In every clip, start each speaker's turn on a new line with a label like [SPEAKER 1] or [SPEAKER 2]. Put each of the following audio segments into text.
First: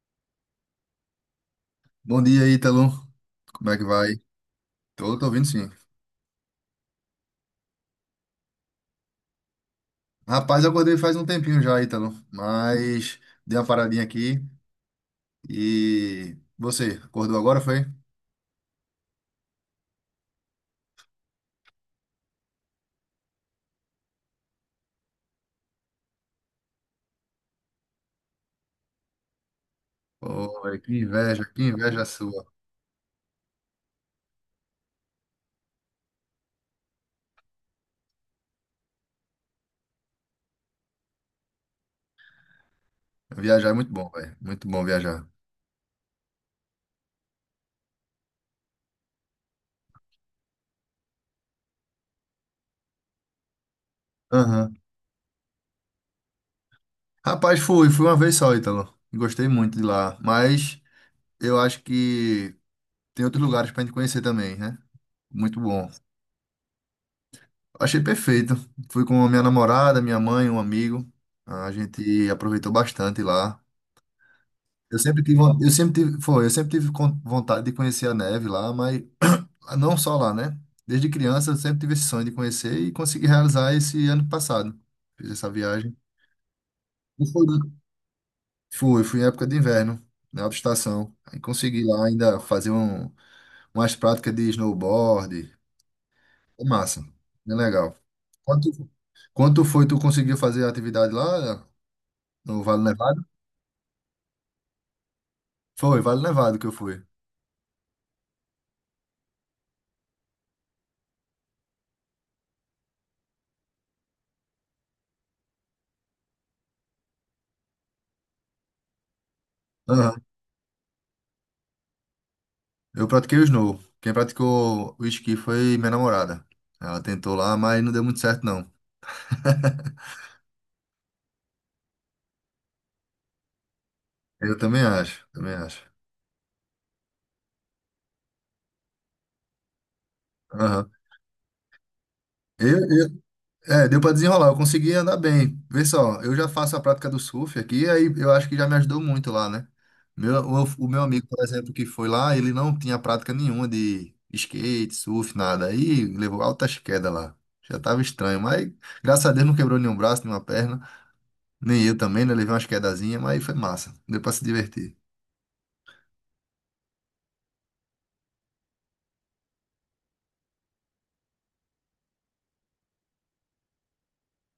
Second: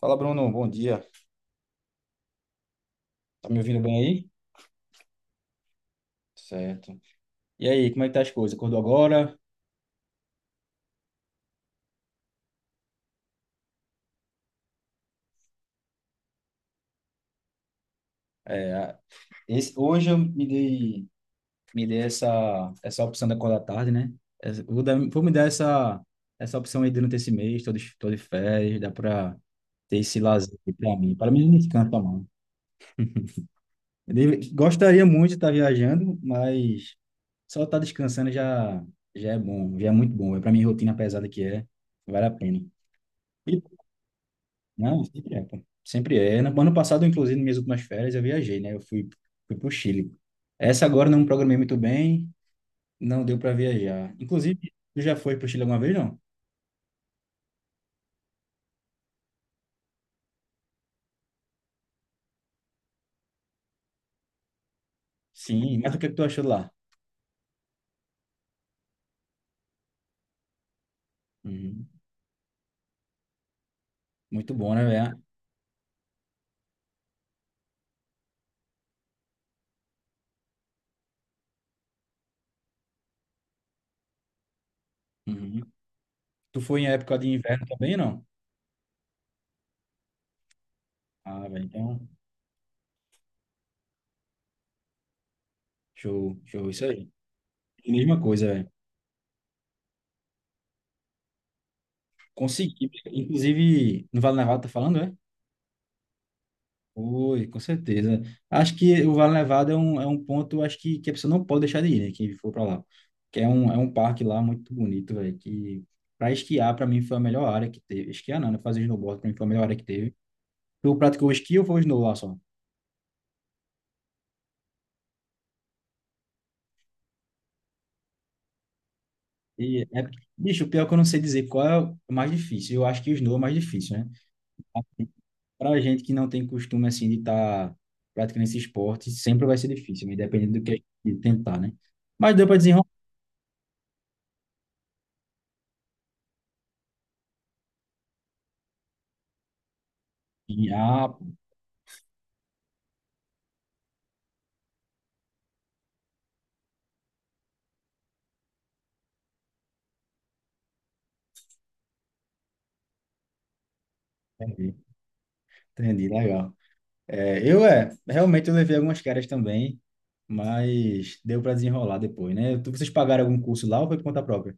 [SPEAKER 1] Fala, Bruno. Bom dia.
[SPEAKER 2] Bom dia, Ítalo.
[SPEAKER 1] Tá me
[SPEAKER 2] Como é
[SPEAKER 1] ouvindo
[SPEAKER 2] que
[SPEAKER 1] bem
[SPEAKER 2] vai?
[SPEAKER 1] aí?
[SPEAKER 2] Tô ouvindo sim.
[SPEAKER 1] Certo. E aí, como é que tá as coisas? Acordou agora?
[SPEAKER 2] Rapaz, eu acordei faz um tempinho já, Ítalo, mas dei uma paradinha aqui e você, acordou agora, foi?
[SPEAKER 1] É, a- Hoje eu me dei essa opção da acordar tarde, né? Vou me dar essa opção aí durante esse mês todo, de tô de férias, dá pra ter esse lazer
[SPEAKER 2] Pô,
[SPEAKER 1] aqui
[SPEAKER 2] véi,
[SPEAKER 1] pra mim. Para mim, me
[SPEAKER 2] que
[SPEAKER 1] descansa,
[SPEAKER 2] inveja
[SPEAKER 1] mano.
[SPEAKER 2] sua.
[SPEAKER 1] Gostaria muito de estar viajando, mas só estar descansando já já é bom, já é muito bom. É pra minha rotina pesada que é, vale a pena. E
[SPEAKER 2] Viajar é muito bom, velho. Muito bom
[SPEAKER 1] Não,
[SPEAKER 2] viajar.
[SPEAKER 1] sempre é, pô. Sempre é. No ano passado, inclusive, nas minhas últimas férias, eu viajei, né? Fui pro Chile. Essa agora não programei muito bem, não deu para viajar. Inclusive,
[SPEAKER 2] Aham.
[SPEAKER 1] tu já foi pro Chile alguma vez, não?
[SPEAKER 2] Rapaz, fui uma vez só, Ítalo. Gostei muito de lá, mas eu acho que tem outros lugares pra gente conhecer também, né? Muito
[SPEAKER 1] Sim,
[SPEAKER 2] bom.
[SPEAKER 1] mas o que é que tu achou lá?
[SPEAKER 2] Achei perfeito. Fui com a minha namorada, minha mãe, um amigo. A
[SPEAKER 1] Uhum.
[SPEAKER 2] gente aproveitou bastante lá.
[SPEAKER 1] Muito bom, né, velho?
[SPEAKER 2] Eu sempre tive vontade de conhecer a neve lá, mas não só lá, né? Desde criança eu sempre tive esse sonho de conhecer e consegui realizar esse ano passado. Fiz essa
[SPEAKER 1] Uhum.
[SPEAKER 2] viagem.
[SPEAKER 1] Tu foi em época
[SPEAKER 2] E
[SPEAKER 1] de
[SPEAKER 2] foi-
[SPEAKER 1] inverno também, não?
[SPEAKER 2] fui em época de inverno, na alta estação. Aí
[SPEAKER 1] Ah, velho,
[SPEAKER 2] consegui lá
[SPEAKER 1] então,
[SPEAKER 2] ainda fazer umas práticas de snowboard.
[SPEAKER 1] show,
[SPEAKER 2] Foi
[SPEAKER 1] show, isso
[SPEAKER 2] massa,
[SPEAKER 1] aí.
[SPEAKER 2] bem legal.
[SPEAKER 1] Mesma coisa, velho.
[SPEAKER 2] Quanto, quanto foi tu conseguiu fazer a atividade lá? No Vale
[SPEAKER 1] Consegui,
[SPEAKER 2] Nevado?
[SPEAKER 1] inclusive, no Vale Nevado tá falando, é?
[SPEAKER 2] Foi, Vale Nevado que eu fui.
[SPEAKER 1] Oi, com certeza. Acho que o Vale Nevado é um ponto, acho que a pessoa não pode deixar de ir, né? Quem for para lá. Que é um parque lá muito bonito, velho. Que para esquiar, para mim, foi a melhor área que teve. Esquiar não, né? Fazer snowboard, para mim, foi a melhor área que teve.
[SPEAKER 2] Aham.
[SPEAKER 1] Tu praticou esqui ou foi snow lá só?
[SPEAKER 2] Eu pratiquei o snow. Quem praticou o esqui foi minha namorada. Ela tentou lá, mas não deu muito certo, não.
[SPEAKER 1] E é, bicho, pior que eu não sei dizer qual é o mais difícil. Eu acho que o snow é o mais difícil, né?
[SPEAKER 2] Eu também acho, também
[SPEAKER 1] Pra
[SPEAKER 2] acho.
[SPEAKER 1] gente que não tem costume, assim, de estar tá praticando esse esporte, sempre vai ser difícil, independente do que
[SPEAKER 2] Aham.
[SPEAKER 1] a gente tentar, né? Mas deu para
[SPEAKER 2] Eu,
[SPEAKER 1] desenrolar.
[SPEAKER 2] eu- é, deu pra desenrolar, eu consegui andar bem. Vê só, eu já faço a prática do surf aqui, aí eu acho que já me ajudou muito lá, né? Meu, o meu
[SPEAKER 1] Ah,
[SPEAKER 2] amigo,
[SPEAKER 1] pô,
[SPEAKER 2] por exemplo, que foi lá, ele não tinha prática nenhuma de skate, surf, nada. Aí levou altas quedas lá. Já tava estranho, mas graças a Deus não quebrou nenhum braço, nenhuma perna. Nem eu também, né? Levei umas quedazinhas, mas foi massa. Deu pra se
[SPEAKER 1] entendi,
[SPEAKER 2] divertir.
[SPEAKER 1] entendi, legal. Realmente, eu levei algumas caras também, mas deu para desenrolar depois, né? Vocês pagaram algum curso lá ou foi por conta própria?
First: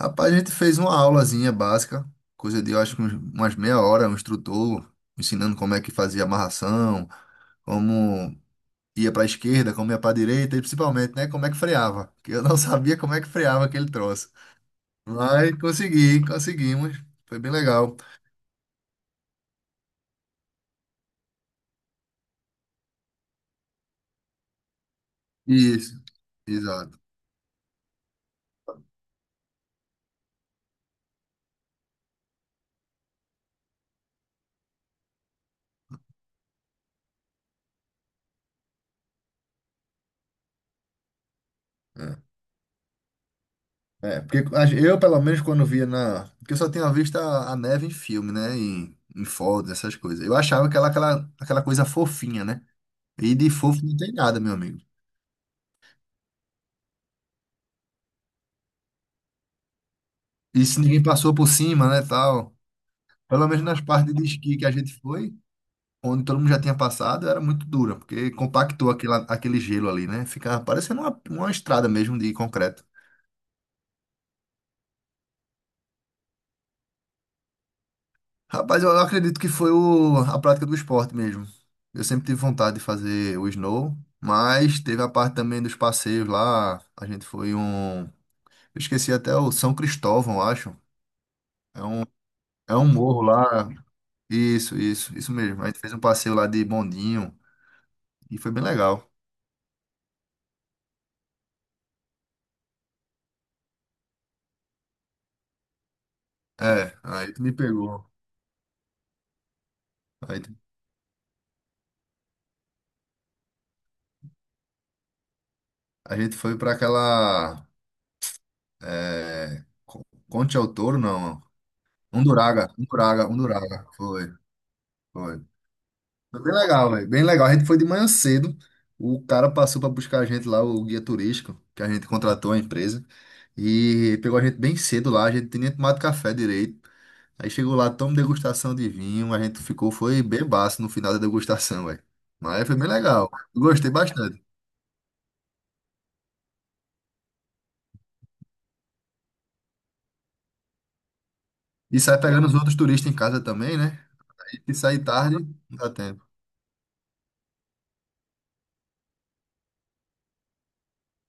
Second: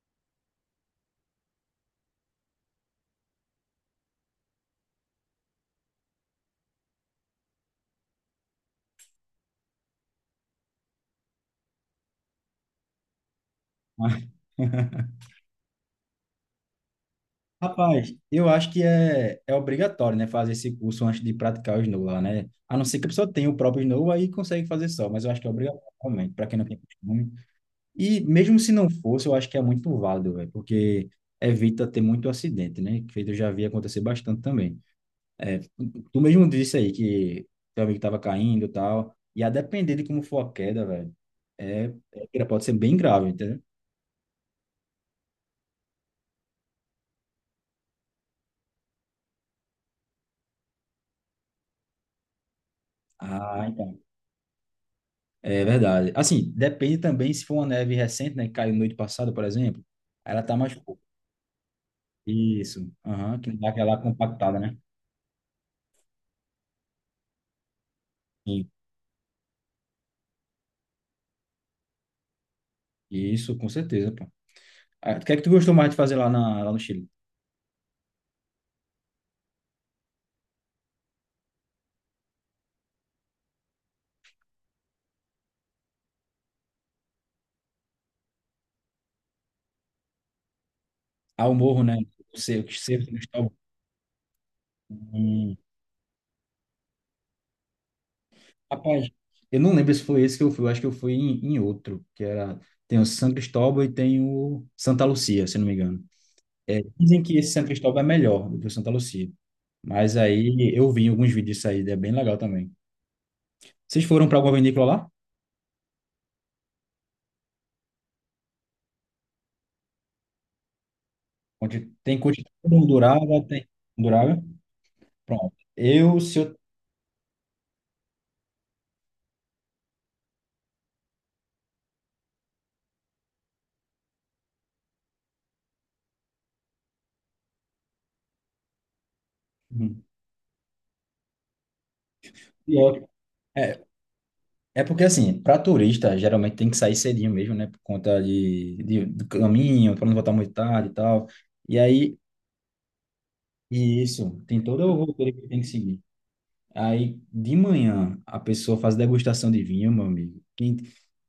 [SPEAKER 2] Rapaz, a gente fez uma aulazinha básica, coisa de, eu acho que umas meia hora, um instrutor ensinando como é que fazia amarração, como ia pra esquerda, como ia pra direita e principalmente, né, como é que freava. Que eu não sabia como é que freava aquele
[SPEAKER 1] Mas-
[SPEAKER 2] troço. Mas consegui, conseguimos. Foi bem legal.
[SPEAKER 1] Rapaz, eu acho que é obrigatório, né, fazer esse curso antes de praticar o snow lá, né? A não ser que a pessoa tenha o próprio snow aí consegue fazer só, mas eu acho que é obrigatório
[SPEAKER 2] Isso,
[SPEAKER 1] realmente, para quem não tem
[SPEAKER 2] exato.
[SPEAKER 1] costume. E mesmo se não fosse, eu acho que é muito válido, velho, porque evita ter muito acidente, né? Que eu já vi acontecer bastante também. Tu mesmo disse aí que teu amigo tava caindo e tal. E a depender de como for a queda, velho, é,
[SPEAKER 2] É.
[SPEAKER 1] pode ser bem grave, entendeu?
[SPEAKER 2] É, porque eu, pelo menos, quando via na. Porque eu só tinha visto a neve em filme, né? Em fotos, essas coisas. Eu achava que aquela coisa fofinha, né? E de
[SPEAKER 1] Ah,
[SPEAKER 2] fofo não
[SPEAKER 1] então.
[SPEAKER 2] tem nada, meu amigo.
[SPEAKER 1] É verdade. Assim, depende também se for uma neve recente, né? Que caiu noite passada, por exemplo. Ela tá
[SPEAKER 2] E
[SPEAKER 1] mais
[SPEAKER 2] se
[SPEAKER 1] pouco.
[SPEAKER 2] ninguém passou por cima, né, tal.
[SPEAKER 1] Isso. Aham,
[SPEAKER 2] Pelo
[SPEAKER 1] que
[SPEAKER 2] menos
[SPEAKER 1] dá
[SPEAKER 2] nas
[SPEAKER 1] aquela
[SPEAKER 2] partes de esqui
[SPEAKER 1] compactada,
[SPEAKER 2] que a
[SPEAKER 1] né?
[SPEAKER 2] gente foi, onde todo mundo já tinha passado, era muito dura, porque
[SPEAKER 1] Sim.
[SPEAKER 2] compactou aquele gelo ali, né? Ficava parecendo uma estrada mesmo de concreto.
[SPEAKER 1] Isso, com certeza, pô. Ah, o que é que tu gostou mais de fazer lá no Chile?
[SPEAKER 2] Rapaz, eu acredito que foi a prática do esporte mesmo. Eu sempre tive vontade de fazer o snow, mas teve a parte também dos passeios lá. A gente foi um. Eu esqueci até o São Cristóvão, eu acho.
[SPEAKER 1] Ah, o morro,
[SPEAKER 2] É
[SPEAKER 1] né?
[SPEAKER 2] um,
[SPEAKER 1] O cerco,
[SPEAKER 2] é um
[SPEAKER 1] cerco,
[SPEAKER 2] morro lá. Isso mesmo. A gente fez um passeio lá de bondinho e foi bem legal.
[SPEAKER 1] rapaz, eu não lembro se foi esse que eu fui, eu acho que eu fui em outro, que era, tem o São Cristóvão e tem o Santa Lucia, se não me engano.
[SPEAKER 2] É,
[SPEAKER 1] Dizem
[SPEAKER 2] aí
[SPEAKER 1] que
[SPEAKER 2] tu
[SPEAKER 1] esse
[SPEAKER 2] me
[SPEAKER 1] São Cristóvão é
[SPEAKER 2] pegou.
[SPEAKER 1] melhor do que o Santa Lucia, mas
[SPEAKER 2] Aí tu-
[SPEAKER 1] aí eu vi alguns vídeos disso aí, é bem legal também. Vocês foram para alguma vinícola lá?
[SPEAKER 2] a gente foi pra aquela. É, Conte ao Touro, não.
[SPEAKER 1] Onde tem coisa
[SPEAKER 2] Unduraga, Unduraga,
[SPEAKER 1] Undurava, tem
[SPEAKER 2] Unduraga. Foi,
[SPEAKER 1] Undurava,
[SPEAKER 2] foi.
[SPEAKER 1] pronto. Eu, se
[SPEAKER 2] Foi bem
[SPEAKER 1] eu...
[SPEAKER 2] legal, velho. Bem legal. A gente foi de manhã cedo. O cara passou para buscar a gente lá, o guia turístico, que a gente contratou a empresa. E pegou a gente bem cedo lá. A gente tinha nem tomado café direito. Aí chegou lá, tomamos degustação de vinho. A gente ficou,
[SPEAKER 1] Hum,
[SPEAKER 2] foi bebaço no final da degustação, velho. Mas foi bem
[SPEAKER 1] pior.
[SPEAKER 2] legal. Eu
[SPEAKER 1] É,
[SPEAKER 2] gostei bastante.
[SPEAKER 1] é porque assim, para turista, geralmente tem que sair cedinho mesmo, né, por conta do caminho, para não voltar muito tarde e tal. E
[SPEAKER 2] E
[SPEAKER 1] aí
[SPEAKER 2] sai pegando os outros turistas em casa também, né?
[SPEAKER 1] E isso, tem
[SPEAKER 2] Aí se
[SPEAKER 1] toda a
[SPEAKER 2] sair
[SPEAKER 1] roteiro
[SPEAKER 2] tarde,
[SPEAKER 1] que tem que
[SPEAKER 2] não dá
[SPEAKER 1] seguir.
[SPEAKER 2] tempo.
[SPEAKER 1] Aí, de manhã, a pessoa faz degustação de vinho, meu amigo.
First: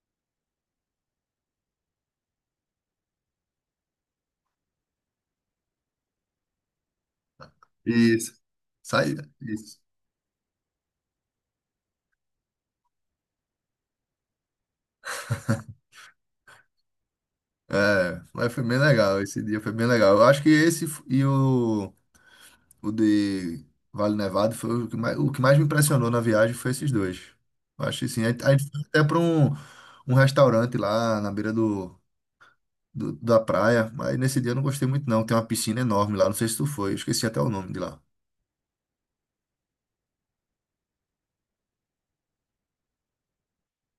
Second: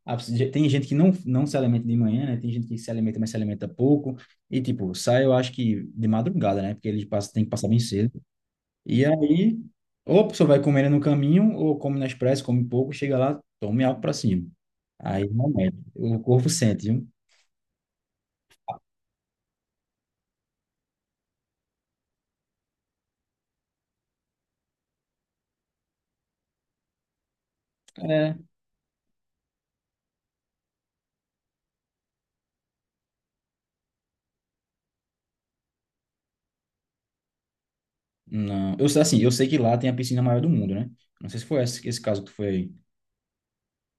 [SPEAKER 1] a- Tem gente que não se alimenta de manhã, né? Tem gente que se alimenta, mas se alimenta pouco. E, tipo, sai, eu acho que de madrugada, né? Porque eles passam, tem que passar bem cedo.
[SPEAKER 2] Isso.
[SPEAKER 1] E
[SPEAKER 2] Sai.
[SPEAKER 1] aí,
[SPEAKER 2] Isso.
[SPEAKER 1] ou a pessoa vai comendo no caminho, ou come na expresso, come pouco, chega lá, tome algo pra cima. Aí, realmente, o corpo sente, viu?
[SPEAKER 2] É, mas foi bem legal. Esse dia foi bem legal. Eu acho que e o. O de Vale Nevado foi o que mais me impressionou na viagem foi esses dois. Eu acho que sim. A
[SPEAKER 1] É.
[SPEAKER 2] gente a gente foi até para um restaurante lá na beira da praia, mas nesse dia eu não gostei muito não. Tem uma piscina enorme lá, não sei se tu foi, eu esqueci até o nome de lá.
[SPEAKER 1] Não, eu sei assim, eu sei que lá tem a piscina maior do mundo, né? Não sei se foi esse caso que tu foi aí.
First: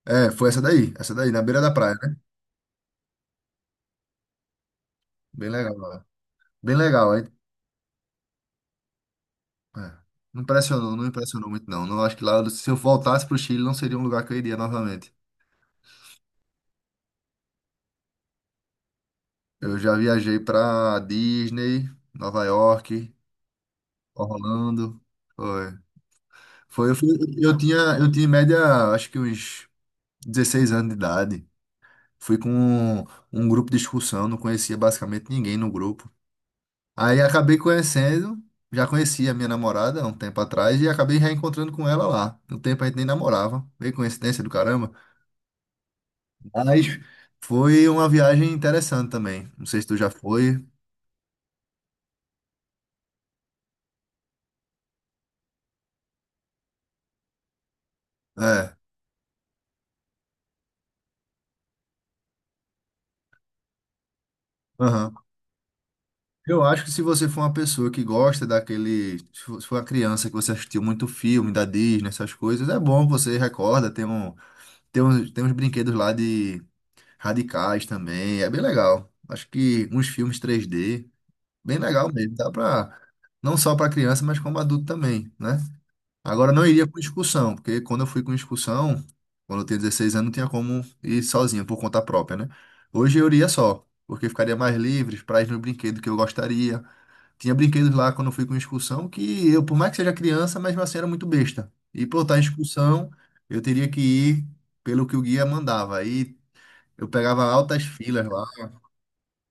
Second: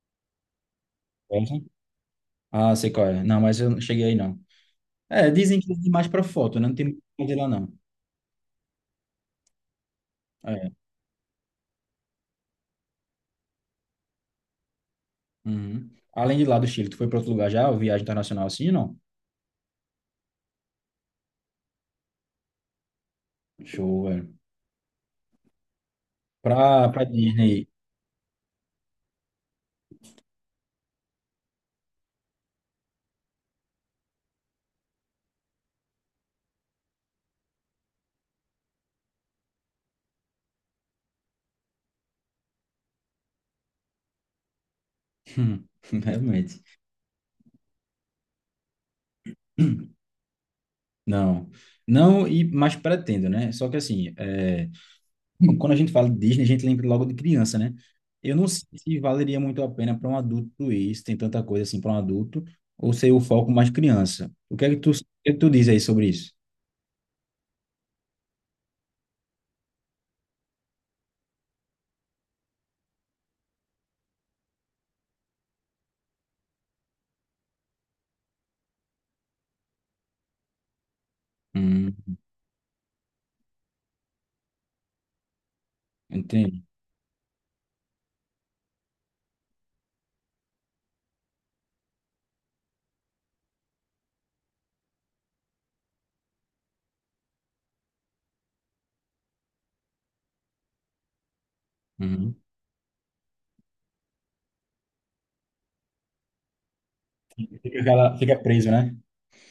[SPEAKER 2] É, foi essa daí, na beira da praia, né?
[SPEAKER 1] Ah, sei qual é. Não, mas eu não cheguei aí, não. É,
[SPEAKER 2] Bem
[SPEAKER 1] dizem que é
[SPEAKER 2] legal lá.
[SPEAKER 1] demais pra foto, né? Não
[SPEAKER 2] Bem
[SPEAKER 1] tem muito
[SPEAKER 2] legal, aí.
[SPEAKER 1] pra de lá, não.
[SPEAKER 2] É. Não
[SPEAKER 1] É.
[SPEAKER 2] impressionou, não impressionou muito não. Não acho que lá, se eu voltasse pro Chile, não seria um lugar que eu iria novamente.
[SPEAKER 1] Uhum. Além de lá do Chile, tu foi pra outro lugar já? Ou viagem internacional assim, não?
[SPEAKER 2] Eu já viajei para Disney, Nova York,
[SPEAKER 1] Show, velho.
[SPEAKER 2] Orlando. Foi. Foi, eu,
[SPEAKER 1] Pra
[SPEAKER 2] fui- eu
[SPEAKER 1] Disney.
[SPEAKER 2] tinha, eu tinha em média, acho que uns 16 anos de idade. Fui com um grupo de excursão, não conhecia basicamente ninguém no grupo. Aí acabei conhecendo, já conhecia a minha namorada há um tempo atrás e acabei reencontrando com ela lá. No tempo a gente nem namorava, meio coincidência do caramba.
[SPEAKER 1] Hum, realmente.
[SPEAKER 2] Mas foi uma viagem interessante também. Não sei se
[SPEAKER 1] Hum,
[SPEAKER 2] tu já foi.
[SPEAKER 1] Não. Não, e mas pretendo, né? Só que assim, é, quando a gente fala de Disney, a gente lembra logo de criança, né? Eu não sei
[SPEAKER 2] É.
[SPEAKER 1] se valeria muito a pena para um adulto isso, tem tanta coisa assim para um adulto, ou ser o foco mais criança. O que é que tu diz aí sobre isso?
[SPEAKER 2] Eu acho que se você for uma pessoa que gosta daquele. Se for uma criança que você assistiu muito filme da Disney, essas coisas, é bom, você recorda, tem uns brinquedos lá de radicais também, é bem legal. Acho que uns filmes 3D, bem legal
[SPEAKER 1] Hum.
[SPEAKER 2] mesmo, dá pra. Não só pra criança, mas como adulto também, né? Agora
[SPEAKER 1] Entendi.
[SPEAKER 2] não iria com excursão, porque quando eu fui com excursão, quando eu tinha 16 anos, não tinha como ir sozinho, por conta própria, né? Hoje eu iria só, porque ficaria mais livre para ir no brinquedo que eu gostaria tinha brinquedos lá quando eu fui com excursão que eu, por mais que seja criança, mesmo assim era muito besta. E por
[SPEAKER 1] Uhum.
[SPEAKER 2] estar em excursão, eu teria que ir pelo que o guia mandava. Aí eu pegava
[SPEAKER 1] Fica,
[SPEAKER 2] altas
[SPEAKER 1] aquela-
[SPEAKER 2] filas
[SPEAKER 1] fica
[SPEAKER 2] lá,
[SPEAKER 1] preso, né?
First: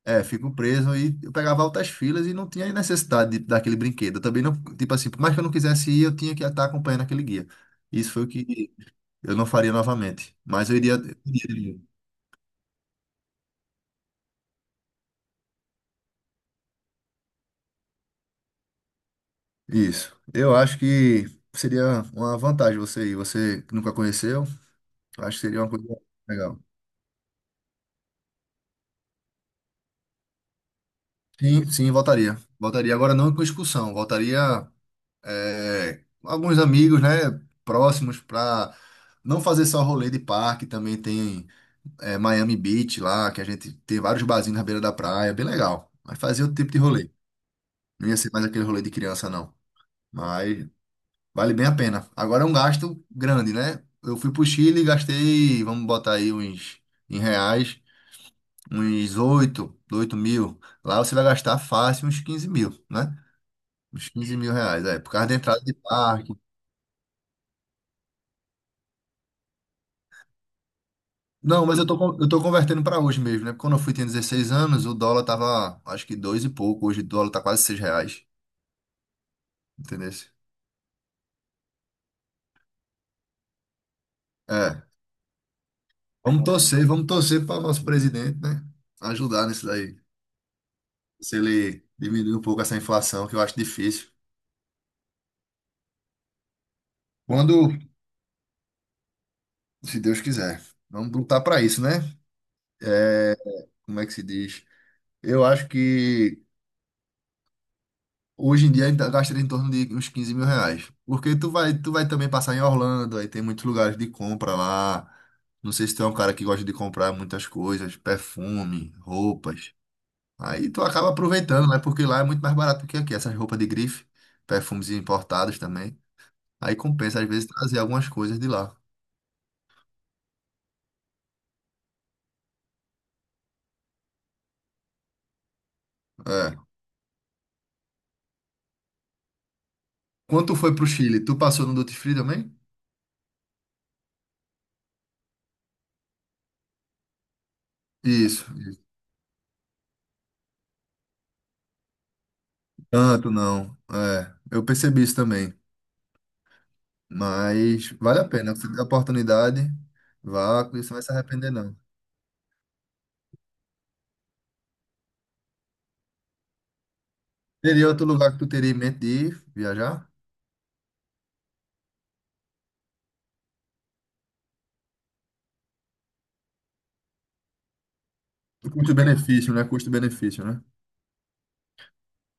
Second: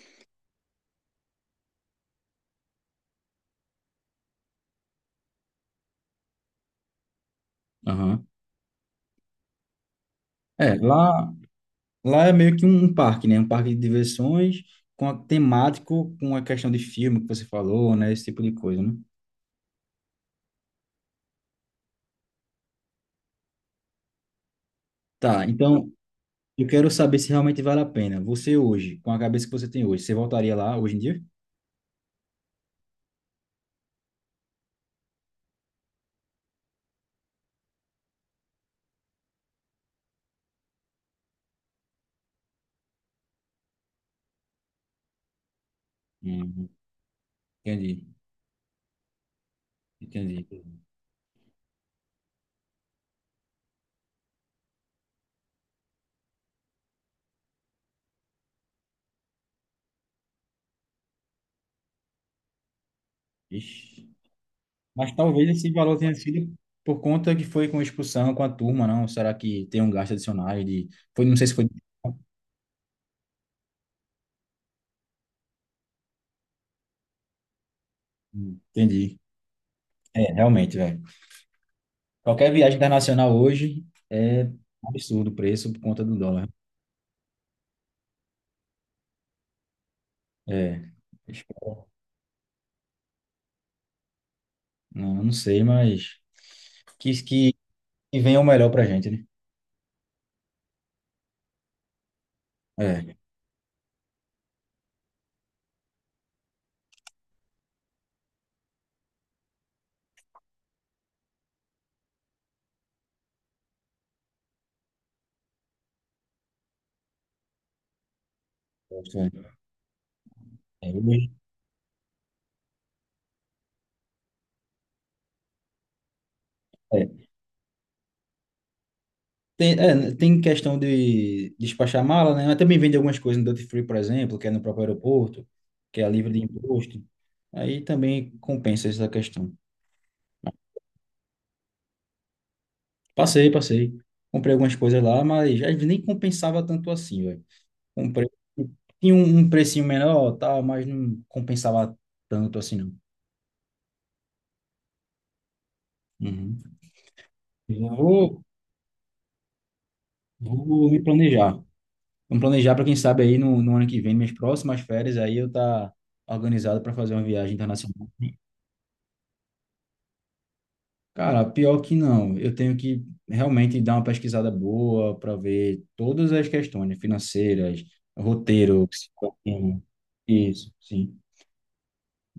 [SPEAKER 2] é, fico preso e eu pegava altas filas e não tinha necessidade daquele brinquedo. Eu também não, tipo assim, por mais que eu não quisesse ir, eu tinha que estar acompanhando aquele guia. Isso foi
[SPEAKER 1] Aham.
[SPEAKER 2] o que eu não faria novamente. Mas
[SPEAKER 1] É,
[SPEAKER 2] eu iria. Eu iria.
[SPEAKER 1] lá é meio que um parque, né? Um parque de diversões com a temático, com a questão de filme que você falou, né? Esse tipo de coisa, né?
[SPEAKER 2] Isso. Eu acho que seria uma vantagem você ir. Você que nunca conheceu, eu acho
[SPEAKER 1] Tá,
[SPEAKER 2] que seria uma coisa
[SPEAKER 1] então
[SPEAKER 2] legal.
[SPEAKER 1] eu quero saber se realmente vale a pena. Você hoje, com a cabeça que você tem hoje, você voltaria lá hoje em dia?
[SPEAKER 2] Sim, sim, voltaria. Voltaria agora não com expulsão, voltaria é, alguns amigos, né, próximos para não fazer só rolê de parque, também tem é, Miami Beach lá, que a gente tem vários barzinhos na beira da praia, bem legal. Mas fazer outro
[SPEAKER 1] Hum,
[SPEAKER 2] tipo de rolê.
[SPEAKER 1] entendi,
[SPEAKER 2] Não ia ser mais aquele rolê de criança, não.
[SPEAKER 1] entendi.
[SPEAKER 2] Mas vale bem a pena. Agora é um gasto grande, né? Eu fui pro Chile e gastei, vamos botar aí uns em reais, uns oito mil. Lá você vai gastar fácil uns 15 mil, né? Uns
[SPEAKER 1] Ixi.
[SPEAKER 2] 15 mil reais, é, por
[SPEAKER 1] Mas
[SPEAKER 2] causa da
[SPEAKER 1] talvez
[SPEAKER 2] entrada
[SPEAKER 1] esse
[SPEAKER 2] de
[SPEAKER 1] valor tenha
[SPEAKER 2] parque.
[SPEAKER 1] sido por conta que foi com expulsão com a turma, não? Será que tem um gasto adicional de... Foi, não sei se
[SPEAKER 2] Não,
[SPEAKER 1] foi...
[SPEAKER 2] mas eu tô, eu tô convertendo para hoje mesmo, né? Porque quando eu fui, tinha 16 anos, o dólar tava, acho que dois e pouco. Hoje o dólar tá quase 6 reais,
[SPEAKER 1] Entendi.
[SPEAKER 2] entendeu?
[SPEAKER 1] É, realmente, velho. Qualquer viagem internacional hoje é
[SPEAKER 2] É,
[SPEAKER 1] um absurdo o preço por conta do
[SPEAKER 2] vamos
[SPEAKER 1] dólar.
[SPEAKER 2] torcer, vamos torcer para o nosso presidente, né? Ajudar nisso daí.
[SPEAKER 1] É,
[SPEAKER 2] Se ele
[SPEAKER 1] espero-
[SPEAKER 2] diminuir um pouco essa inflação, que eu acho difícil.
[SPEAKER 1] não, não sei, mas que, que,
[SPEAKER 2] Quando,
[SPEAKER 1] que venha o melhor pra gente, né?
[SPEAKER 2] se Deus quiser, vamos lutar para isso, né?
[SPEAKER 1] É,
[SPEAKER 2] É, como é que se diz? Eu acho que hoje em dia ainda gastaria em torno de uns 15 mil reais. Porque tu vai também passar em Orlando, aí tem muitos lugares de compra lá. Não sei se tu é um cara que gosta de comprar muitas coisas, perfume, roupas. Aí tu
[SPEAKER 1] é,
[SPEAKER 2] acaba
[SPEAKER 1] hoje-
[SPEAKER 2] aproveitando, né? Porque lá é muito mais barato do que aqui, essas roupas de grife, perfumes importados também. Aí
[SPEAKER 1] É.
[SPEAKER 2] compensa, às vezes, trazer algumas coisas de lá.
[SPEAKER 1] Tem, é, tem questão de despachar mala, né? Mas também vende algumas coisas no Duty Free, por exemplo, que é no próprio aeroporto, que é livre de
[SPEAKER 2] É.
[SPEAKER 1] imposto. Aí também compensa essa questão.
[SPEAKER 2] Quando tu foi pro Chile, tu passou no Duty Free também?
[SPEAKER 1] Passei, passei. Comprei algumas coisas lá, mas às vezes nem compensava tanto assim, velho. Um preço.
[SPEAKER 2] Isso. Isso.
[SPEAKER 1] Tinha um precinho menor, tal, mas não compensava tanto assim, não.
[SPEAKER 2] Tanto não. É, eu percebi isso também.
[SPEAKER 1] Uhum. Já
[SPEAKER 2] Mas vale a
[SPEAKER 1] vou,
[SPEAKER 2] pena. Você tem a oportunidade, vá, que
[SPEAKER 1] Vou
[SPEAKER 2] você não vai
[SPEAKER 1] me
[SPEAKER 2] se
[SPEAKER 1] planejar.
[SPEAKER 2] arrepender, não.
[SPEAKER 1] Vamos planejar para quem sabe aí no ano que vem, minhas próximas férias, aí eu tá organizado para fazer uma viagem
[SPEAKER 2] Teria outro
[SPEAKER 1] internacional.
[SPEAKER 2] lugar que tu teria em mente de ir viajar?
[SPEAKER 1] Cara, pior que não. Eu tenho que realmente dar uma pesquisada boa para ver todas as questões né, financeiras, roteiro,
[SPEAKER 2] Custo-benefício, né?
[SPEAKER 1] psicológico.
[SPEAKER 2] Custo-benefício, né?
[SPEAKER 1] Isso, sim.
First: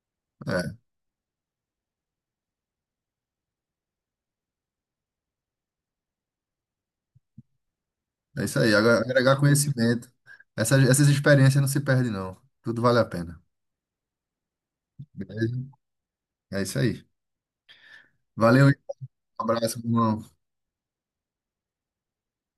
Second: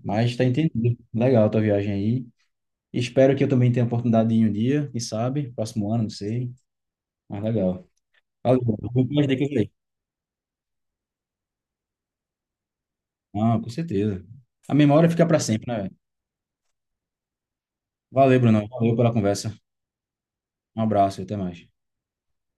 [SPEAKER 1] Mas tá entendido. Legal a tua viagem aí. Espero que eu também tenha a oportunidade de ir um dia, quem sabe, próximo ano, não sei. Mas legal.
[SPEAKER 2] É, é isso
[SPEAKER 1] Valeu,
[SPEAKER 2] aí.
[SPEAKER 1] Bruno. Muito mais
[SPEAKER 2] Agregar
[SPEAKER 1] dicas aí.
[SPEAKER 2] conhecimento. Essas experiências não se perdem, não. Tudo vale a pena.
[SPEAKER 1] Ah, com certeza. A memória fica para
[SPEAKER 2] Beleza?
[SPEAKER 1] sempre, né, velho?
[SPEAKER 2] É isso aí.
[SPEAKER 1] Valeu, Bruno.
[SPEAKER 2] Valeu, um
[SPEAKER 1] Valeu pela conversa.
[SPEAKER 2] abraço, meu irmão.
[SPEAKER 1] Um abraço e até mais.